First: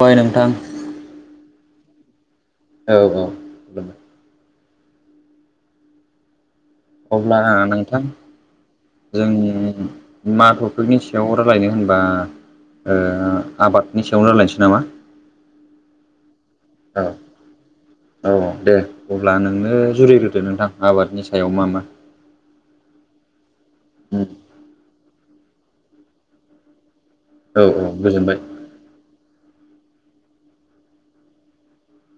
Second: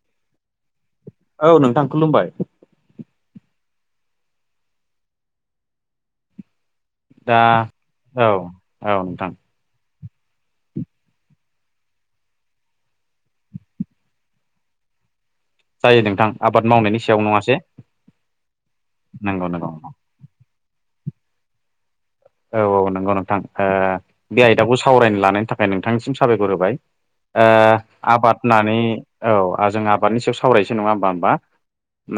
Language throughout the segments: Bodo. बाय नोंथां औ नोंथां खुलुमबाय औ औ खुलुमबाय दा अब्ला नोंथां औ औ नोंथां जोंनि मा टपिकनि सायाव रायलायनो होनबा ओ आबादनि सायावनो रायलायनोसै नामा? जायो नोंथां आबाद मावनायनि औ सायाव नङासै औ दे अब्ला नंगौ नंगौ नोंनो जुरिग्रोदो नोंथां आबादनि सायाव मा मा औ औ नंगौ नोंथां बे आयदाखौ सावरायनो लानायनि थाखाय नोंथांनिसिम साबायखर होबाय। आ औ आबाद गोजोनबाय होननानै औ जों आबादनि सायाव सावरायसै नङा होमबा होमबा?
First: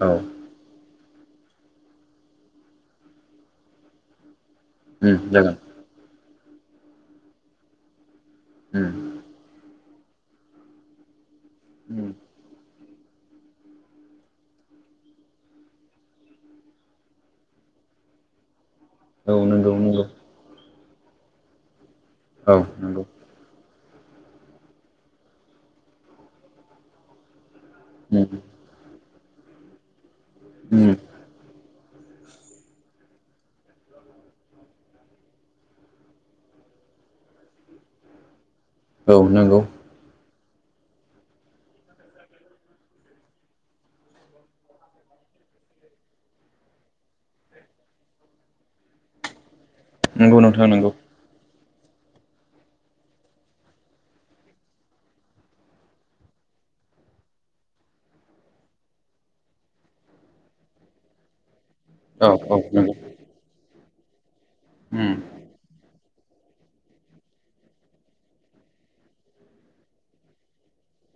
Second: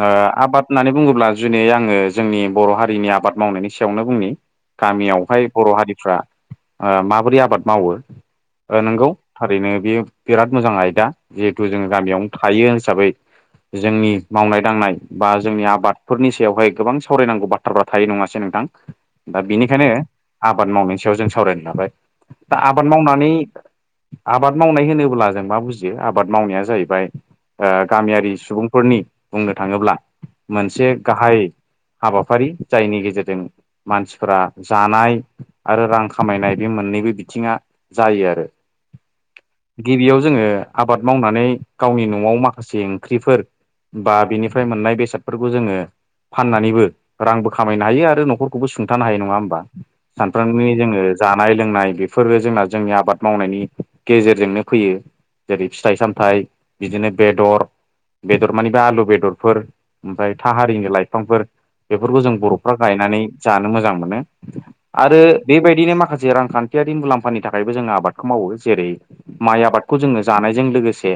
आ औ आबाद होननानै बुङो ब्ला जुनै आङो जोंनि बर' हारिनि आबाद मावनायनि सायावनो बुंनि उम गामियावहाय जागोन बर' हारिफ्रा माबोरै आबाद मावो। नंगौ थारैनो बे बिराद मोजां आयदा जिहेथु जोङो उम उम गामियावनो थायो हिसाबै जोंनि मावनाय दांनाय बा जोंनि आबादफोरनि सायावहाय गोबां सावरायनांगौ बाथ्राफ्रा थायो नङासै नों थां दा औ नंगौ बिनिखायनो नंगौ आबाद मावनायनि सायाव जों सावरायनो लाबाय औ दा आबाद नंगौ मावनानै आबाद मावनाय होनोब्ला जों मा बुजियो आबाद मावनाया जाहैबाय गामियारि उम सुबुंफोरनि बुंनो थाङोब्ला मोनसे उम गाहाय हाबाफारि जायनि गेजेरजों मानसि फोरा जानाय आरो रां खामायनाय बे मोननैबो बिथिङा जायो आरो औ नंगौ गिबियाव जोङो आबाद मावनानै गावनि न'आव माखासे ओंख्रिफोर बा बिनिफ्राय मोननाय बेसादफोरखौ जोङो फाननानैबो रांबो खामायनो हायो आरो न'खरखौबो सुं थानो हायो नङा होमबा नंगौ नोंथां सानफ्रोमनि नंगौ जोङो जानाय लोंनाय बेफोरो जोंना जोंनि आबाद मावनायनि गेजेरजोंनो फैयो। जेरै फिथाइ सामथाइ बिदिनो बेदर बेदर मानिबा आलु बेदरफोर ओमफ्राय थाहारिनि लाइफांफोर बेफोरखौ औ जों औ बर'फ्रा नंगौ गायनानै जानो मोजां मोनो उम आरो बेबायदिनो माखासे जे रांखान्थियारि मुलाम्फानि थाखायबो जोङो आबादखौ मावो जेरै माइ आबादखौ जोङो जानायजों लोगोसे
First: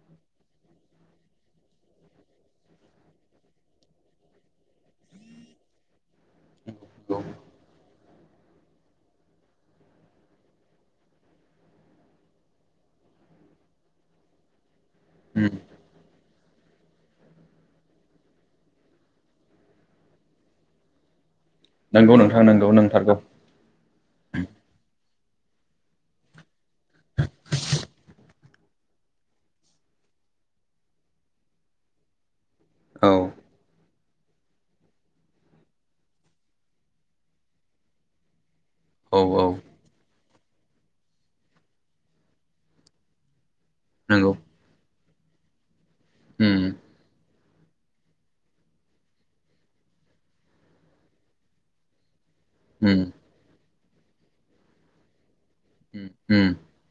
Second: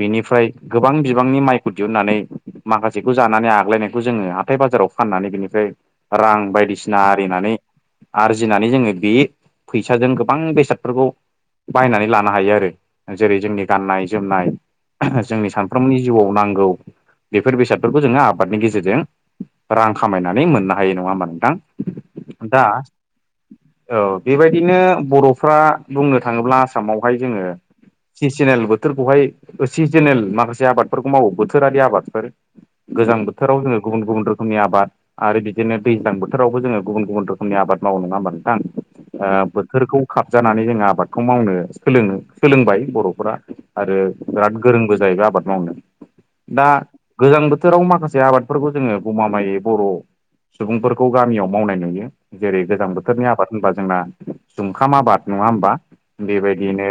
बिनिफ्राय गोबां बिबांनि माइखौ दिहुननानै माखासेखौ जानानै आग्लायनायखौ जोङो हा थाइ बाजाराव फाननानै बिनिफ्राय रां बायदिसिना नंगौ आरिनानै आरजिनानै जोङो बे फैसाजों गोबां बेसादफोरखौ बायनानै लानो हायो आरो जेरै जोंनि गाननाय जोमनाय उम जोंनि सानफ्रोमनि जिउआव नां गौ बेफोर बेसादफोरखौ जोङो आबादनि गेजेरजों रां खामायनानै मोना [unintelligible] हायो नङा होमा नोंथां नंगौ नोंथां दा नंगौ नंथारगौ बेबायदिनो बर' फ्रा बुंनो थाङोब्ला आसामावहाय जोङो सिजोनेल बोथोरखौहाय सिजोनेल माखासे आबादफोरखौ मावो बोथोरारि आबादफोर औ गोजां बोथोराव जोङो गुबुन गुबुन रोखोमनि आबाद आरो बिदि नो दैज्लां बोथोरावबो जोङो गुबुन गुबुन रोखोमनि आबाद मावो नङा होमबा नोंथां औ औ बोथोरखौ खा जानानै जोङो आबादखौ मावनो सोलोङो सोलोंबाय बर'फोरा आरो नंगौ बिराद गोरोंबो जाहैबाय आबाद मावनो उम दा गोजां बोथो बोथोराव माखासे आबादफोरखौ जोङो गमामायै बर' सुबुंफोरखौ गामियाव मावनाय नुयो जेरै गोजां उम बोथोरनि आबाद होनबा जोंना जुंखाम आबाद नङा होमबा उम उम बेबायदिनो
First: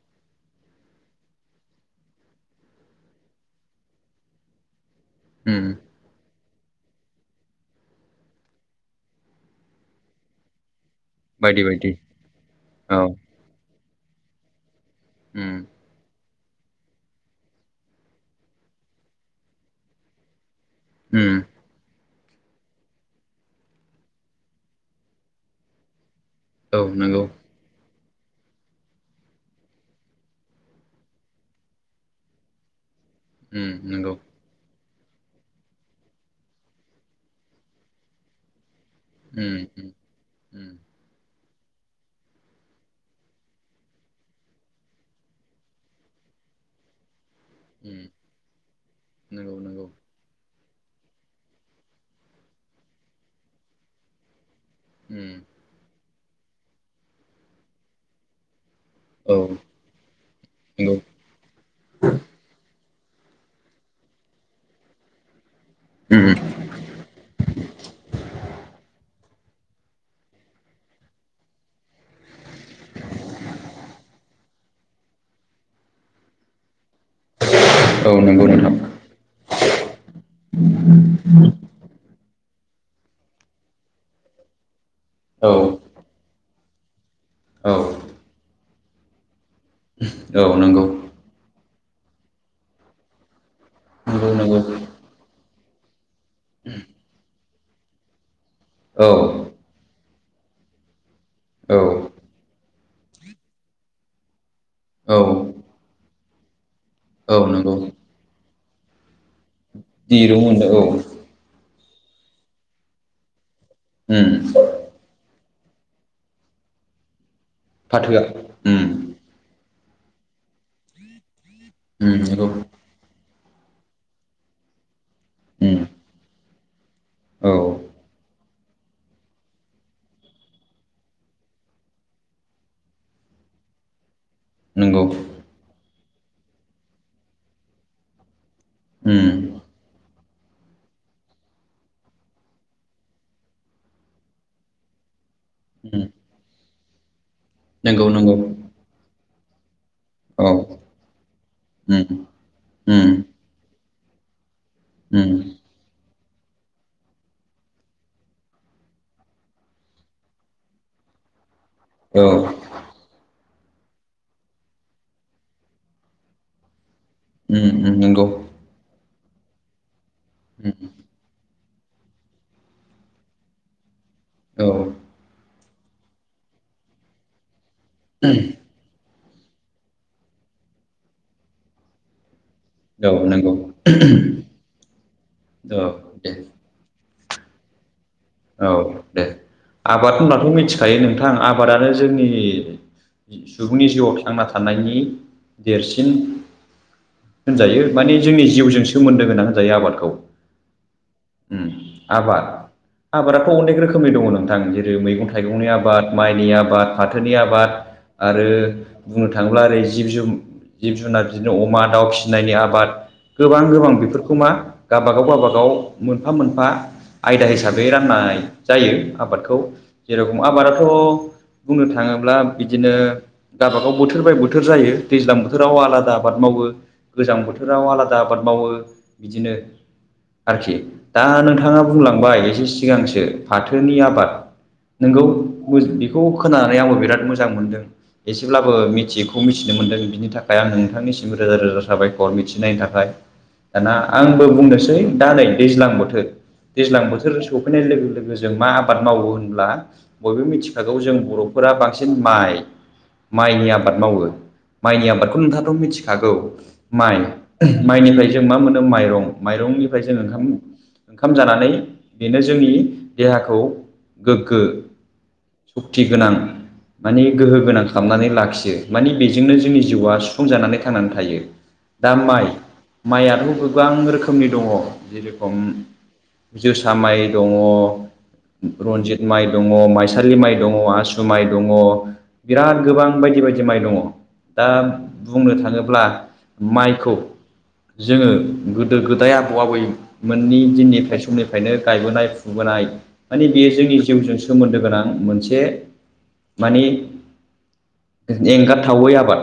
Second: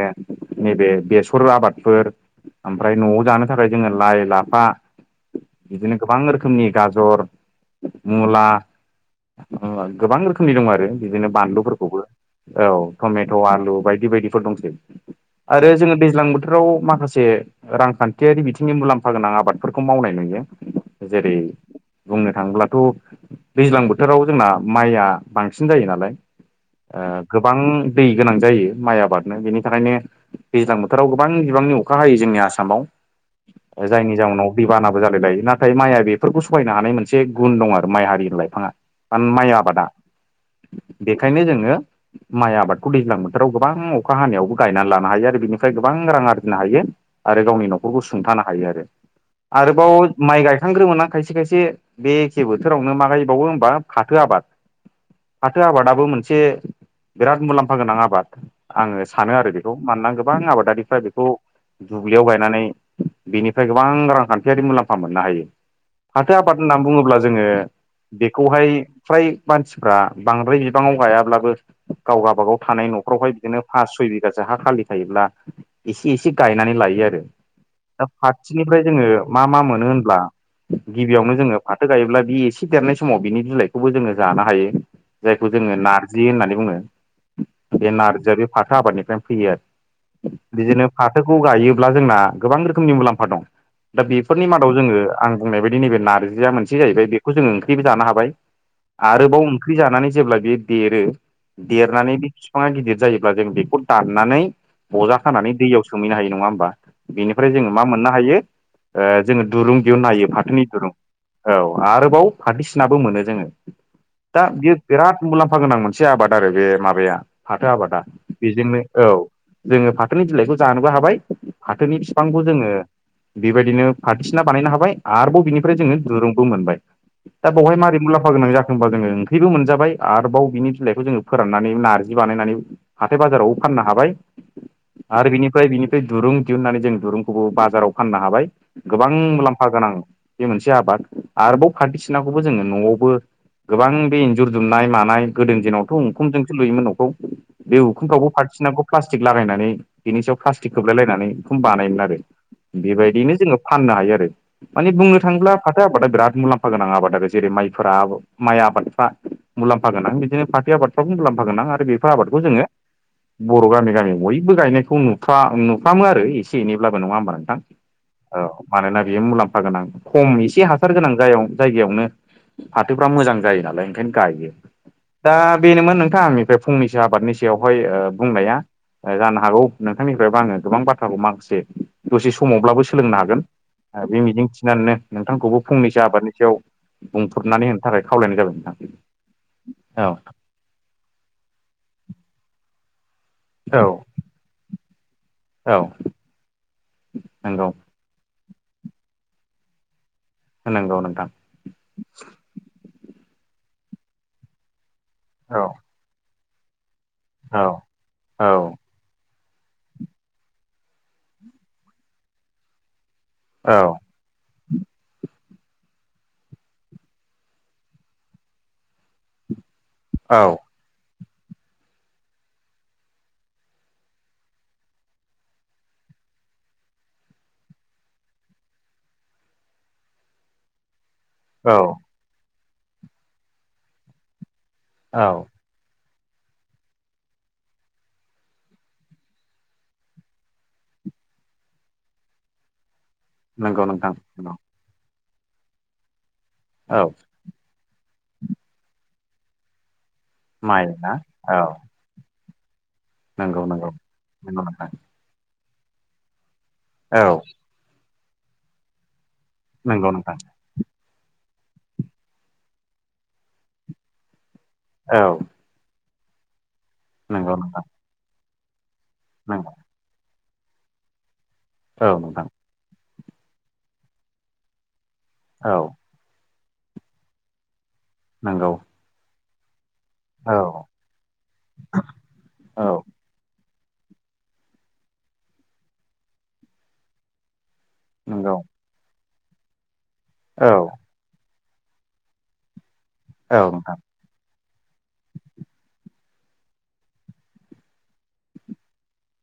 नैबे बेसर आबादफोर ओमफ्राय न'आव जानो थाखाय जोङो लाइ लाफा उम बिदिनो गोबां रोखोमनि गाजर मुला गोबां रोखोमनि दं आरो बिदिनो बायदि बायदि बानलुफोरखौबो औ टमेट' आलु बायदि बायदिफोर दंसै उम आरो जोङो दैज्लां बोथ थोराव माखासे रांखान्थियारि बिथिंनि मुलामफा गोनां आबादफोरखौ मावनाय नुयो। जेरै उम बुंनो थाङोब्लाथ' दैज्लां बोथोराव जोंना माइया बांसिन जायो नालाय औ नंगौ गोबां दै गोनां जायो माइ आबादनो बेनि थाखायनो दैज्लां बोथोराव गोबां बिबांनि अखा हायो जोंनि आसामाव उम नंगौ जायनि जाउनाव दैबाना जानायलाय नाथाय माइया बेफोरखौ सहायनो हानाय मोनसे गुन दं आरो माइ हारि लाइफाङा माइ उम आबादा उम उम बेखौ ओंखायनो जोङो माइ आबादखौ दैज्लां बोथोराव गोबां अखा हानायावबो गायनानै लानो हायो आरो बिनिफ्राय गोबां रां आरजिनो हायो आरो गावनि न'खरखौ उम सुंथानो हायो आरो नंगौ नंगौ आरोबाव माइ गाय ग्रोमोना खायसे खायसे बे एखे बोथोरावनो मा गायबावो होनबा फाथो आबाद उम फाथो आबादाबो मोनसे बिराद मुलामफा गोनां आबाद आङो सानो औ आरो बेखौ मानोना गोबां नंगौ आबादारिफ्रा बेखौ दुब्लियाव गायनानै बिनिफ्राय गोबां रांखान्थियारि मुलामफा मोननो हायो। फाथो उम आफाद होनना बुङोब्ला जोङो बेखौहाय फ्राय मानसिफ्रा बांद्राय बिबाङाव गायाब्लाबो गाव गावबागाव थानाय न'खरावहाय बिदिनो फास सय बिगासो हा खालि थायोब्ला एसे एसे गायनानै लायो आरो दा औ नंगौ नोंथां फारसेनिफ्राय जोङो मा मा मोनो होनब्ला गिबियावनो जोङो फाथो गायोब्ला बे एसे खि देरनाय समाव बिनि बिलाइखौबो जोङो जानो हायो जायखौ औ जोङो नारजि होननानै बुङो औ बे नारजिआ बे फाथो आबादनिफ्रायनो फैयो आरो औ नंगौ खौ गायोब्ला जोंना गोबां रोखोमनि मुलामफा दं दा नंगौ बेफोरनि नंगौ मादाव जोङो आं बुंनाय बायदि नैबे नारजिया मोनसे जाहैबाय बे खौ जोङो ओंख्रिबो जानो हाबाय औ आरोबाव ओंख्रि जानानै जेब्ला बेयो देरो औ देरनानै बे बिफाङा गिदिर जायोब्ला जों बेखौ दाननानै बजा औ खानानै दैयाव सोमहैनो हायो नङा होमबा औ बेनिफ्राय जोङो नंगौ मा मोननो हायो जोङो दुरुं दिहुननो हायो दिरुं फाथोनि होनो औ दुरुं औ आरोबाव फाथोसिनाबो मोनो जोङो दा उम बियो बिराद मुलामफा गोनां मोनसे आबाद आरो बे माबाया फाथो आबादा फाथोआ बेजोंनो उम औ जोङो फाथोनि बिलाइखौ जानोबो हाबाय फाथोनि उम बिफांखौ नंगौ जोङो बेबायदिनो फाथोसिना बानायनो हाबाय आरोबाव बिनिफ्राय उम जोङो दुरुंबो मोनबाय दा औ बेवहाय मारै मु्लामफा गोनां जाखो होनबा जोङो ओंख्रिबो मोनजाबाय आरोबाव बिनि बिलाइखौ जोङो फोराननानै नार जि बानायनानै हाथाय बाजारावबो फाननो हाबाय नंगौ आरो बिनिफ्राय बिनिफ्राय दुरुं दिहुननानै जों दुरुंखौबो बाजाराव फाननो हाबाय गोबां उम मुलामफा जा नां बे मोनसे आबाद आरोबाव फाथो सिनाखौबो जोङो न'आवबो गोबां बे इन्जुर दुमनाय मानाय गोदोनि दिनावथ' उम उखुमजोंसो लुयोमोन न'खौ बे नंगौ उखुंफ्रावबो नंगौ फाथोसिनाखौ प्लास्टिक लागायनानै बेनि सायाव औ प्लास्टिक खोबलायलायनानै बेखौनो बानायमोन आरो उम उम बेबायदिनो जोङो फाननो हायो आरो माने बुंनो उम थाङोब्ला फाथो आबादा बिराद मुलामफा गोनां आबाद आरो जेरै माइफोरा माइ आबादफ्रा मुलाम्फा गोनां बिदिनो फाथो आबादफ्रावबो मुलाम्फा गोनां आरो बेफोर औ आबादखौ जोङो उम बर' गामि गामि बयबो गायनायखौ नुफ नुफ्रामो आरो एसे एनैब्लाबो नङा होमबा नोंथां उम नंगौ औ मानोना बेयो मुलाम्फा गोनां खम एसे उम हासार गोनां जायगायाव जायगायावनो फाथोफ्रा मोजां जायो नालाय ओंखायनो गायो औ दा बेनोमोन नोंथां आंनिफ्राय फंनैसो आबादनि सायावहाय बुंनाया जानो हागौ नोंथांनिफ्रायबो आङो गोबां बाथ्राखौ माखासे दसे समावब्लाबो औ सोलोंनो हागोन नंगौ बे मिजिं थिनानैनो नोंथांखौबो औ दे फंनैसो आबादनि खायाव बुंथबनानै होनो थाखाय खावलायनाय जाबाय औ नोंथां दे औ आबाद होनब्लाथ' मिथिखायो नोंथां आबादानो जोंनि सुबुंनि औ जिउआव थांना थानायनि औ देरसिन नंगौ होनजायो माने जोंनि जिउजों सोमोन्दो गोनां होनजायो आबादखौ नंगौ नोथां उम आबाद आबादाथ' अनेक रोखोमनि दङ नोंथां जेरै मैगं औ थाइगंनि आबाद माइनि आबाद फाथोनि औ आबाद औ आरो बुंनो थ थांब्ला ओरै जिब जुन जिब जुनार बिदिनो अमा दाउ फिसिनायनि आबाद गोबां औ गोबां बेफोरखौ मा गावाबागाव गावाबागाव मोनफा मोनफा आयदा हिसाबै ब राननाय जायो आबादखौ जेरखम औ आबादाथ' बुंनो थाङोब्ला बिदिनो गाबागाव बोथोर बाय बोथोर जायो दैज्लां बोथोराव आलादा आबाद मावो मावो गोजां बोथोराव आलादा आबाद मावो बिदिनो आरोखि दा औ नोंथाङा बुंलांबाय एसे सिगांसो फाथोनि आबाद नंगौ औ बेखौ खोनानानै आंबो बिराद मोजां मोनदों एसेब्लाबो मिथियैखौ मिथिनो मोनदों बिनि थाखाय आं नोंथांनि सिम रोजा रोजा साबायखर मिथिनायनि थाखाय नंगौ दाना नोंथां आंबो नंगौ बुंनोसै दा नै दैज्लां बोथोर दैज्लां औ बोथोर स लोगो लोगो जों मा आबाद मावो होनब्ला बयबो माइ मिथिखागौ ना जों औ बर'फोरा बांसिन माइ नंगौ माइनि नंगौ आबाद मावो नंगौ नोंथां माइनि आबादखौ नोंथाङाथ' मिथिखागौ माइ औ माइनिफ्राय जों मा मोनो माइरं माइरंनिफ्राय नंगौ जों नोंथां ओंखाम ओंखाम जानानै बेनो जोंनि देहाखौ गोग्गो औ सकथि गोनां माने नंगौ गोहो गोनां नोंथां खालामनानै लाखियो मानि बेजोंनो नंगौ जोंनि जिउआ जानानै थांनानै थायो दा औ माइ नोंथां माइआथ' गोबां रोखोमनि दङ जेरखम औ जोसा माइ दङ नंगौ रनजित माइ दंङ माइसालि माइ औ दङ आसु माइ दङ बिराद औ गोबां बायदि बायदि माइ दा बुंनो थाङोब्ला माइखौ जोङो नंगौ गोदो गोदाय आबौ आबैमोननि औ दिननिफ्राय समनिफ्राय नो गायबोनाय फुबोनाय माने औ बेयो नोंथां जोंनि जिउजों सोमोन्दो गोनां मोनसे माने एंगारथावै आबाद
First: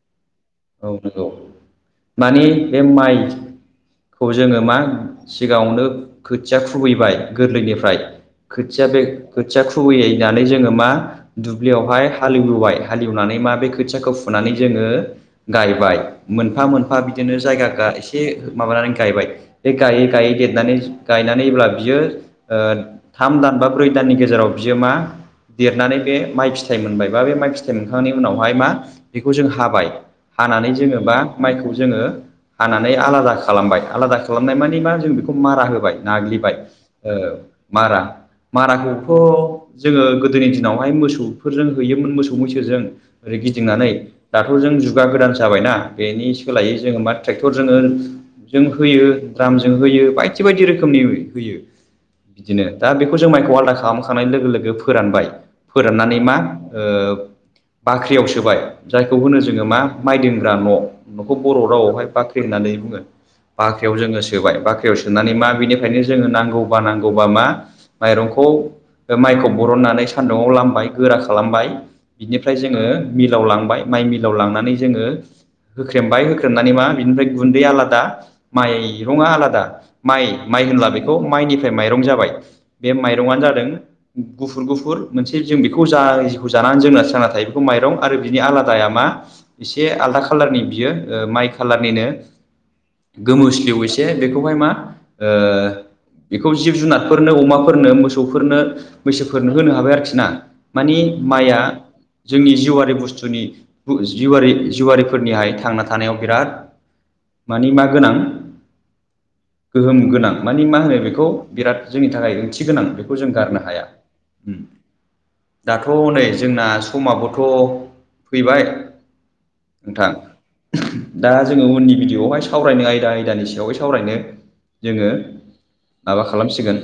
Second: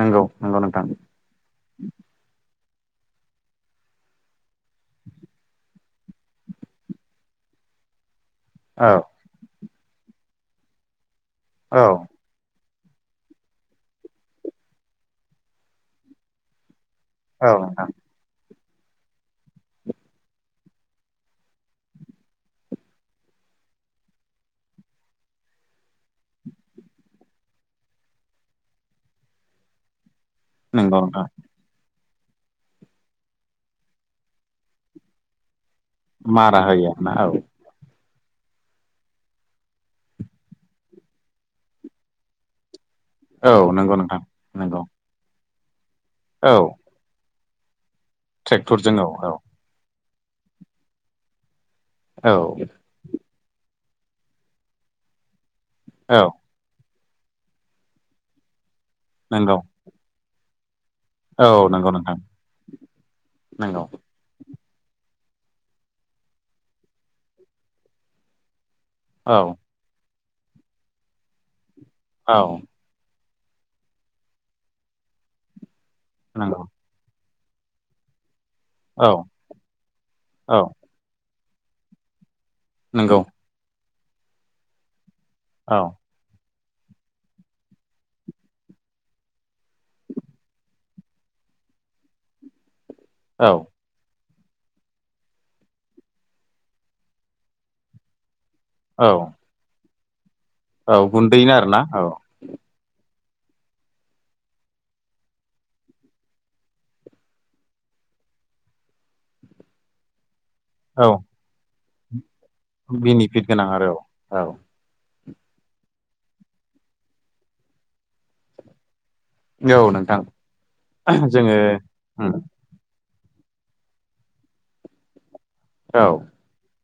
नंगौ नंगौ नोंथां औ नंगौ मानि बे माइखौ जोङो मा सिगाङावनो खोथिया खुबैबाय गोरलैनिफ्राय खोथिया औ बे खोथिया खुबैयैनानै जोङो मा औ दुब्लियावहाय हालेवबोबाय हालेवनानै मा बे खोथियाखौ फुनानै जोङो गायबाय मोनफा मोनफा एफा बिदिनो औ नोंथां जायगा एसे माबानानै गायबाय बे गायै गायै देरनानै गायनानैब्ला बियो थाम दान बा ब्रै दाननि गेजेराव बियो मा देरनानै बे माइ फिथाइ मोनबाय बा बे माइ फिथाइ मोनखांनायनि उनावहाय मा बेखौ जों हाबाय हानानै जोङो नंगौ बा नोंथां माइखौ जोङो हानानै आलादा खालामबाय आलादा खालामनाय मानि मा जों बेखौ मारा होबाय नाग्लिबाय मारा होयो आरोना औ मारा माराखौथ' जोङो गोदोनि दिनावहाय मोसौफोरजों हैयोमोन मोसौ मैसोजों ओरै औ गिदिंनानै नंगौ नोंथां दाथ' जों नंगौ जुगा गोदान जाबायना बेनि औ सोलायै जोङो मा ट्रेक्टर जों ट्रेक्टरजों होयो औ द्रामजों होयो बायदि बायदि रोखोमनि होयो औ बिदिनो दा बेखौ जों माइखौ आलदा खालामखांनाय लोगो लोगो फोरानबाय फोराननानै औ मा ओ बाख्रियाव सोबाय जायखौ होनो नंगौ जोङो मा माइदिं ग्रा न' न'खौ औ बर' नंगौ रावावहाय नोंथां बाख्रि होननानै बुङो नंगौ बाख्रियाव जोङो सोबाय बाख्रि याव सोनानै मा बिनिफ्रायनो जोङो नांगौबा नांगौबा मा माइरंखौ औ माइखौ बरननानै सानदुङाव लामबाय गोरा खालामबाय औ बिनिफ्राय जोङो मिलाव लांबाय माइ मिलाव लांनानै जोङो होख्रेमबाय नंगौ होख्रेमनानै मा बिनिफ्राय गुनदैया आलादा औ माइरंया आलादा माइ औ माइ होनब्ला बेखौ माइनिफ्राय माइरं जाबाय बे नंगौ माइरंनो जादों गुफुर गुफुर मोनसे जों औ बेखौ जा जानानै जोंना सांना थायो बेखौ माइरं आरो बिनि आलादाया मा एसे आलादा कालारनि बियो माइ खालारनिनो नि औ गोमोसलिउ एसे बेखौहाय मा ओ बेखौ जिब जुनारफोरनो अमाफोरनो मोसौफोरनो औ मैसोफोरनो होनो हाबाय आरोखि ना औ मानि गुन्दैनो माइया आरोना औ जोंनि जिउआरि बुसथु जोंनि जिवारिफोरनिहाय थांना थानायाव बिराद माने मा गोनां गोहोम गोनां मानि मा होनो औ बेखौ बिराद जोंनि थाखाय रथि [unintelligible] थि गोनां बेखौ जों बेनिफिट गारनो गोनां हाया आरो औ दाथ' नै जोंना समाबोथ' फैबाय औ औ नोंथां नोंथां दा जोङो उननि उम भिडिय'आवहाय सावरायनो आयदा आयदानि सायावै सावरायनो जोङो औ माबा खालामसिगोन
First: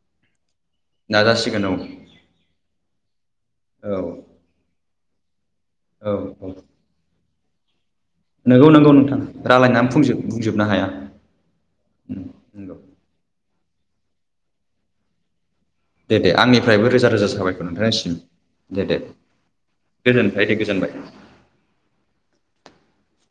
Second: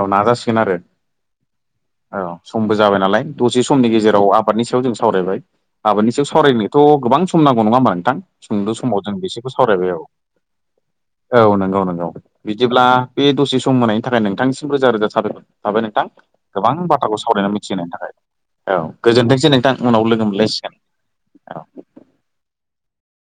औ नाजासिगोन आरो नाजासिगोन औ औ समबो जाबाय नालाय दसे समनि औ गेजेराव आबादनि सायाव जों सावरायबाय औ आबादनि सायाव औ सावरायनायथ' गोबां सम नांगौ नङा होमबा नोंथां नंगौ सुंद' नंगौ समाव जों नोंथां बिसोरखौ रायलायनानै सावरायबाय औ बुंजोब बुंजोबनो हाया औ नंगौ नंगौ बि नंगौ दिब्ला बे दसे सम होनायनि थाखाय नोंथांनिसिम रोजा रोजा साबायखर थाबाय नोंथां दे दे गोबां आंनिफ्रायबो रोजा बाथ्राखौ रोजा सावरायनानै साबायखर मिथिहोनायनि नोंथांनिसिम थाखाय औ दे दे गोजोनथोंसै नोंथां उनाव लोगो गोजोनबाय दे मोनलायसिगोन गोजोनबाय औ